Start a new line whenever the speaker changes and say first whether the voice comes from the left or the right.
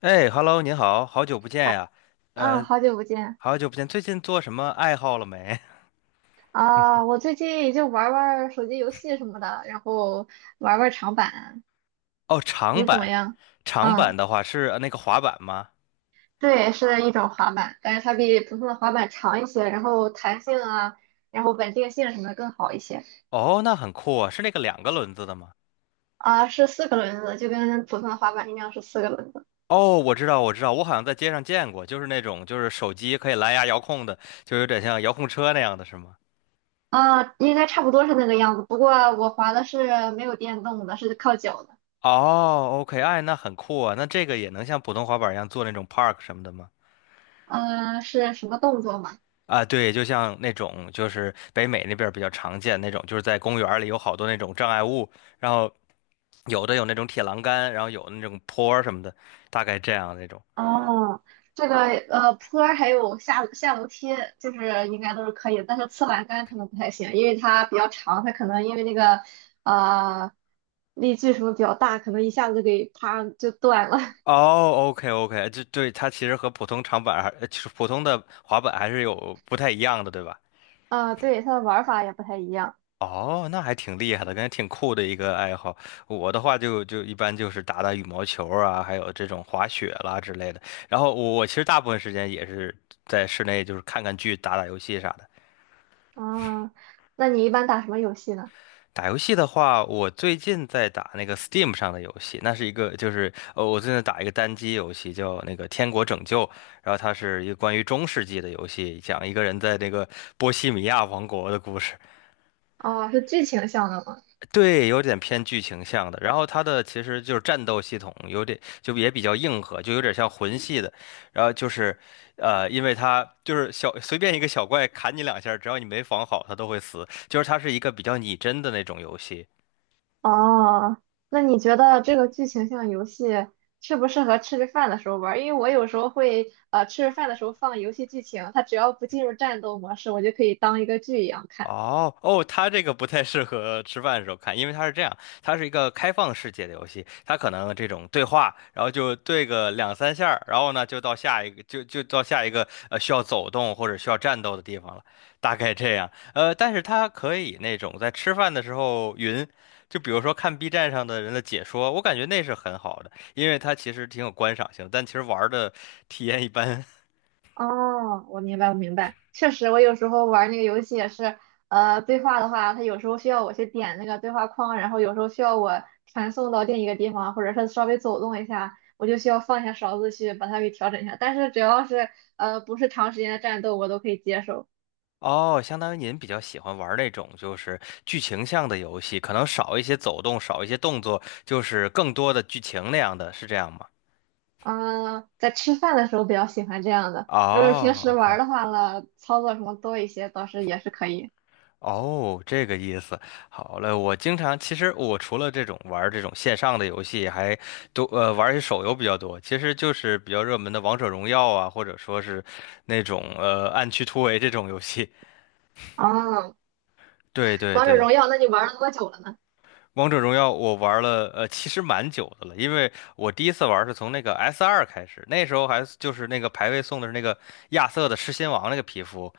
left: 哎，Hello，您好，好久不见
right: 好，
left: 呀，
right: 嗯，
left: 呃，
right: 好久不见
left: 好久不见，最近做什么爱好了没？
right: 啊！我最近也就玩儿玩儿手机游戏什么的，然后玩儿玩儿长板，
left: 哦，长
right: 你怎么
left: 板，
right: 样？
left: 长
right: 嗯，
left: 板的话是那个滑板吗？
right: 对，是一种滑板，但是它比普通的滑板长一些，然后弹性啊，然后稳定性什么的更好一些
left: 哦，那很酷啊，是那个两个轮子的吗？
right: 啊。是四个轮子，就跟普通的滑板一样是四个轮子
left: 哦，我知道，我知道，我好像在街上见过，就是那种就是手机可以蓝牙遥控的，就有点像遥控车那样的是吗？
right: 啊，应该差不多是那个样子。不过我滑的是没有电动的，是靠脚的。
left: 哦，OK，哎，那很酷啊，那这个也能像普通滑板一样做那种 park 什么的吗？
right: 嗯、是什么动作吗？
left: 啊，对，就像那种就是北美那边儿比较常见那种，就是在公园儿里有好多那种障碍物。然后有的有那种铁栏杆，然后有那种坡儿什么的，大概这样那种。
right: 哦，这个坡儿还有下楼梯，就是应该都是可以的但是侧栏杆可能不太行，因为它比较长，它可能因为那个呃力矩什么比较大，可能一下子给啪就断了。
left: 哦，OK OK，就对它其实和普通长板还，就是普通的滑板还是有不太一样的，对吧？
right: 啊、对，它的玩儿法也不太一样。
left: 哦，那还挺厉害的，感觉挺酷的一个爱好。我的话就一般就是打打羽毛球啊，还有这种滑雪啦之类的。然后我其实大部分时间也是在室内，就是看看剧、打打游戏啥的。
right: 啊、那你一般打什么游戏呢？
left: 打游戏的话，我最近在打那个 Steam 上的游戏，那是一个就是我最近打一个单机游戏叫那个《天国拯救》，然后它是一个关于中世纪的游戏，讲一个人在那个波西米亚王国的故事，
right: 哦，是剧情向的吗？
left: 对，有点偏剧情向的。然后它的其实就是战斗系统有点就也比较硬核，就有点像魂系的。然后就是因为它就是小随便一个小怪砍你两下，只要你没防好，它都会死。就是它是一个比较拟真的那种游戏。
right: 哦，那你觉得这个剧情像游戏适不适合吃着饭的时候玩儿？因为我有时候会吃着饭的时候放游戏剧情，它只要不进入战斗模式，我就可以当一个剧一样看。
left: 哦哦，它这个不太适合吃饭的时候看，因为它是这样，它是一个开放世界的游戏，它可能这种对话，然后就对个两三下儿然后呢就到下一个，就到下一个需要走动或者需要战斗的地方了，大概这样。但是它可以那种在吃饭的时候云，就比如说看 B 站上的人的解说，我感觉那是很好的，因为它其实挺有观赏性的但其实玩儿的体验一般。
right: 哦，我明白，我明白，确实，我有时候玩那个游戏也是，对话的话，它有时候需要我去点那个对话框，然后有时候需要我传送到另一个地方，或者是稍微走动一下，我就需要放下勺子去把它给调整一下。但是只要是不是长时间的战斗，我都可以接受。
left: 哦，相当于您比较喜欢玩那种就是剧情向的游戏，可能少一些走动，少一些动作，就是更多的剧情那样的，是这样吗？
right: 嗯，在吃饭的时候比较喜欢这样的。如果平
left: 哦
right: 时玩儿
left: ，OK，
right: 的话呢，操作什么多一些，倒是也是可以。
left: 哦，这个意思。好嘞，我经常其实我除了这种玩儿这种线上的游戏，还多玩儿一些手游比较多。其实就是比较热门的王者荣耀啊，或者说是那种暗区突围这种游戏。
right: 哦，
left: 对对
right: 王者
left: 对。
right: 荣耀，那你玩了多久了呢？
left: 王者荣耀我玩了，其实蛮久的了，因为我第一次玩是从那个 S2开始，那时候还是就是那个排位送的是那个亚瑟的狮心王那个皮肤，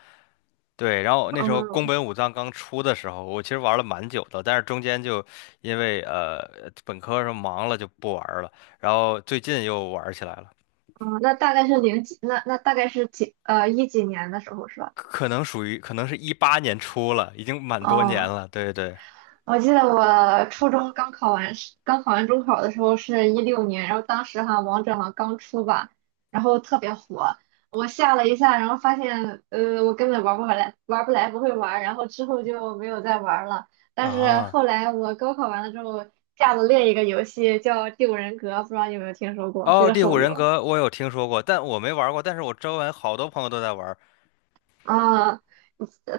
left: 对，然后那时候宫
right: 嗯
left: 本武藏刚出的时候，我其实玩了蛮久的，但是中间就因为本科上忙了就不玩了，然后最近又玩起来了，
right: 嗯，那大概是零几，那大概是几一几年的时候是吧？
left: 可能属于可能是18年出了，已经蛮多年
right: 哦，
left: 了，对对。
right: 我记得我初中刚考完试，刚考完中考的时候是16年，然后当时哈王者好像刚出吧，然后特别火，我下了一下，然后发现我根本玩不回来，玩不来不会玩，然后之后就没有再玩了。但是
left: 啊，
right: 后来我高考完了之后下了另一个游戏叫《第五人格》，不知道你有没有听说过，是
left: 哦，
right: 一个
left: 《第五
right: 手
left: 人
right: 游
left: 格》我有听说过，但我没玩过。但是我周围好多朋友都在玩，
right: 啊。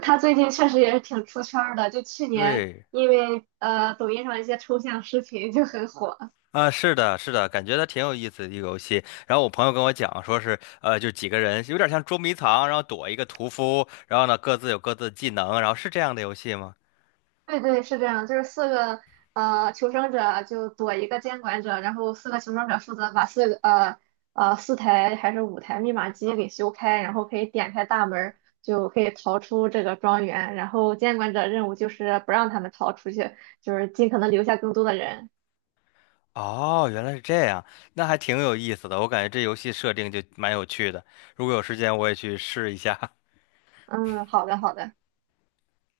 right: 他最近确实也是挺出圈儿的，就去年
left: 对，
right: 因为抖音上一些抽象视频就很火。
left: 啊，是的，是的，感觉它挺有意思的一个游戏。然后我朋友跟我讲，说是，就几个人有点像捉迷藏，然后躲一个屠夫，然后呢各自有各自的技能，然后是这样的游戏吗？
right: 对对，是这样，就是四个求生者就躲一个监管者，然后四个求生者负责把4台还是5台密码机给修开，然后可以点开大门儿，就可以逃出这个庄园。然后监管者任务就是不让他们逃出去，就是尽可能留下更多的人。
left: 哦，原来是这样，那还挺有意思的。我感觉这游戏设定就蛮有趣的，如果有时间我也去试一下。
right: 嗯，好的好的。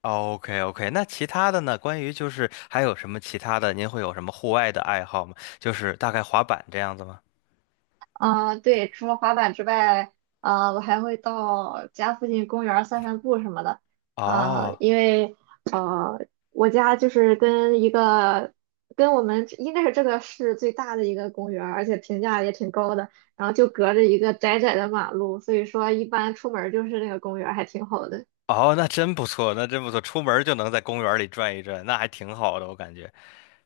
left: OK OK，那其他的呢？关于就是还有什么其他的？您会有什么户外的爱好吗？就是大概滑板这样子吗？
right: 啊、对，除了滑板之外，啊、我还会到家附近公园儿散散步什么的。啊、
left: 哦。
right: 因为啊，我家就是跟一个跟我们应该是这个市最大的一个公园儿，而且评价也挺高的。然后就隔着一个窄窄的马路，所以说一般出门儿就是那个公园儿，还挺好的。
left: 哦，那真不错，那真不错，出门就能在公园里转一转，那还挺好的，我感觉。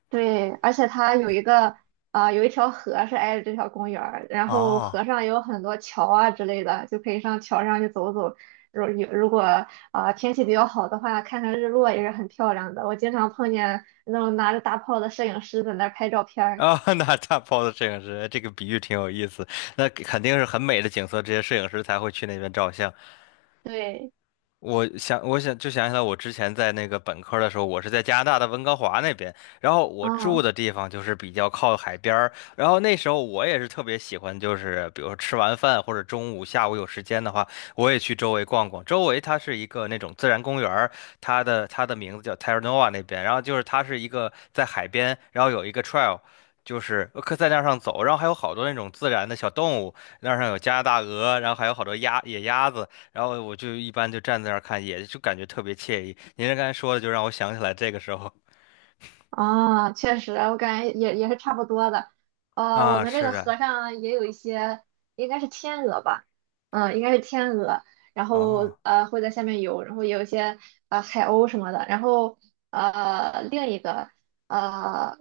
right: 对，而且它有一条河是挨着这条公园儿，然后河
left: 哦，
right: 上有很多桥啊之类的，就可以上桥上去走走。如果天气比较好的话，看看日落也是很漂亮的。我经常碰见那种拿着大炮的摄影师在那儿拍照片儿。
left: 啊、那大炮的摄影师，这个比喻挺有意思。那肯定是很美的景色，这些摄影师才会去那边照相。
right: 对，
left: 我想，我想就想起来，我之前在那个本科的时候，我是在加拿大的温哥华那边，然后我住
right: 嗯。
left: 的地方就是比较靠海边儿，然后那时候我也是特别喜欢，就是比如说吃完饭或者中午、下午有时间的话，我也去周围逛逛。周围它是一个那种自然公园儿它的名字叫 Terra Nova 那边，然后就是它是一个在海边，然后有一个 trail。就是可在那儿上走，然后还有好多那种自然的小动物，那儿上有加拿大鹅，然后还有好多野鸭子，然后我就一般就站在那儿看，也就感觉特别惬意。您这刚才说的，就让我想起来这个时候
right: 啊，确实，我感觉也是差不多的。我
left: 啊，
right: 们这
left: 是
right: 个
left: 的，
right: 河上也有一些，应该是天鹅吧，嗯，应该是天鹅，然后
left: 哦，
right: 会在下面游，然后也有一些海鸥什么的，然后另一个呃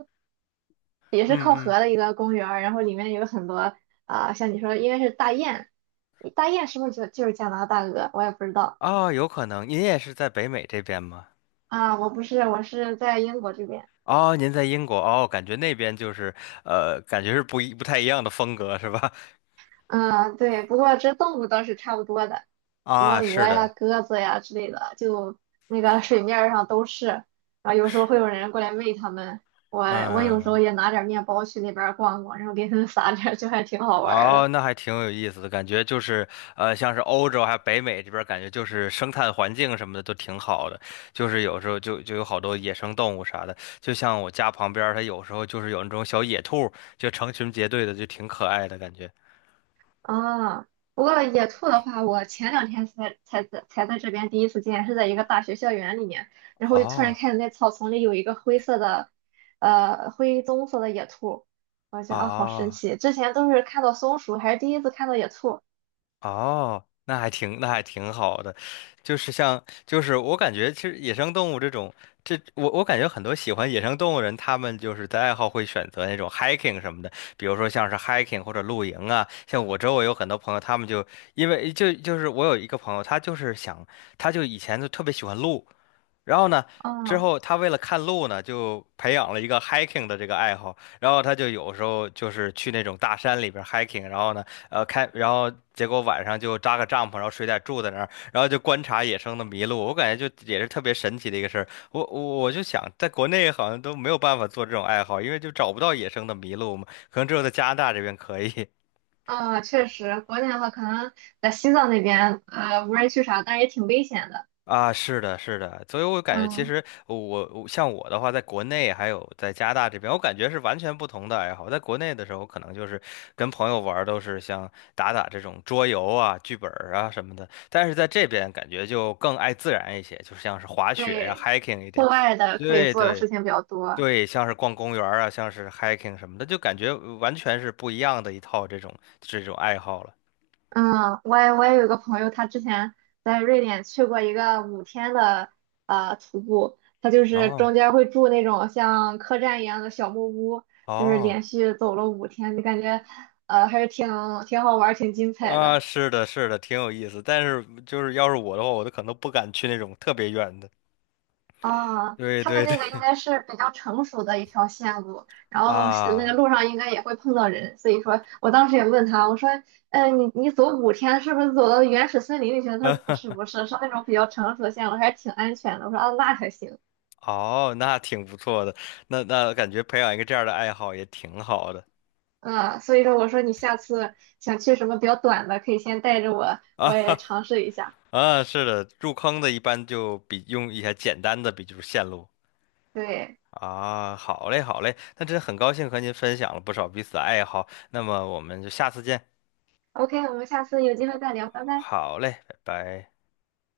right: 也是
left: 嗯
right: 靠
left: 嗯，
right: 河的一个公园儿，然后里面有很多像你说应该是大雁，大雁是不是就是加拿大鹅？我也不知道。
left: 哦，有可能您也是在北美这边吗？
right: 啊，我不是，我是在英国这边。
left: 哦，您在英国哦，感觉那边就是感觉是不太一样的风格是吧？
right: 嗯，对，不过这动物倒是差不多的，什么
left: 啊，
right: 鹅
left: 是
right: 呀、
left: 的，
right: 鸽子呀之类的，就那个水面儿上都是。然后有时候会有人过来喂它们，我我有时候
left: 嗯。
right: 也拿点儿面包去那边儿逛逛，然后给它们撒点儿，就还挺好玩儿
left: 哦，
right: 的。
left: 那还挺有意思的，感觉就是，像是欧洲还有北美这边儿感觉就是生态环境什么的都挺好的，就是有时候就有好多野生动物啥的，就像我家旁边儿它有时候就是有那种小野兔就成群结队的，就挺可爱的感觉。
right: 啊，不过野兔的话，我前2天才在这边第一次见，是在一个大学校园里面，然后就突然
left: 哦，
right: 看见那草丛里有一个灰色的，灰棕色的野兔，我觉得啊，好神
left: 哦。
right: 奇！之前都是看到松鼠，还是第一次看到野兔。
left: 哦，那还挺好的，就是像，就是我感觉，其实野生动物这种，这我感觉很多喜欢野生动物人，他们就是在爱好会选择那种 hiking 什么的，比如说像是 hiking 或者露营啊。像我周围有很多朋友，他们就因为就是我有一个朋友，他就是想，他就以前就特别喜欢露，然后呢，之
right: 嗯。
left: 后他为了看路呢，就培养了一个 hiking 的这个爱好。然后他就有时候就是去那种大山里边儿 hiking，然后呢，然后结果晚上就扎个帐篷，然后睡袋住在那儿，然后就观察野生的麋鹿。我感觉就也是特别神奇的一个事儿。我就想，在国内好像都没有办法做这种爱好，因为就找不到野生的麋鹿嘛，可能只有在加拿大这边可以。
right: 啊，确实，国内的话可能在西藏那边，无人区啥，但是也挺危险的。
left: 啊，是的，是的，所以我感觉其
right: 嗯，
left: 实我像我的话，在国内还有在加拿大这边，我感觉是完全不同的爱好。在国内的时候，可能就是跟朋友玩儿都是像打打这种桌游啊、剧本儿啊什么的，但是在这边感觉就更爱自然一些，就像是滑雪呀、
right: 对，
left: hiking 一
right: 户
left: 点。
right: 外的可以
left: 对
right: 做的
left: 对
right: 事情比较多。
left: 对，像是逛公园儿啊，像是 hiking 什么的，就感觉完全是不一样的一套这种爱好了。
right: 嗯，我也有一个朋友，他之前在瑞典去过一个五天的徒步，他就是中
left: 哦
right: 间会住那种像客栈一样的小木屋，就是
left: 哦。
right: 连续走了五天，就感觉还是挺好玩儿，挺精彩
left: 啊，
right: 的。
left: 是的，是的，挺有意思。但是就是要是我的话，我都可能不敢去那种特别远的。
right: 啊，
left: 对
right: 他们
left: 对
right: 那
left: 对，
right: 个应该是比较成熟的一条线路，然后是那个
left: 啊，
right: 路上应该也会碰到人，所以说我当时也问他，我说，嗯，你走五天是不是走到原始森林里去了？他说不
left: 嗯，
right: 是不是，是那种比较成熟的线路，还挺安全的。我说啊，那还行。
left: 哦，那挺不错的。那感觉培养一个这样的爱好也挺好的
right: 嗯，所以说我说你下次想去什么比较短的，可以先带着我，我
left: 啊
right: 也 尝试一下。
left: 啊，是的，入坑的一般就比用一些简单的，比如线路
right: 对
left: 啊。好嘞，好嘞，那真的很高兴和您分享了不少彼此的爱好。那么我们就下次见。
right: ，OK，我们下次有机会再聊，拜拜。
left: 好嘞，拜拜。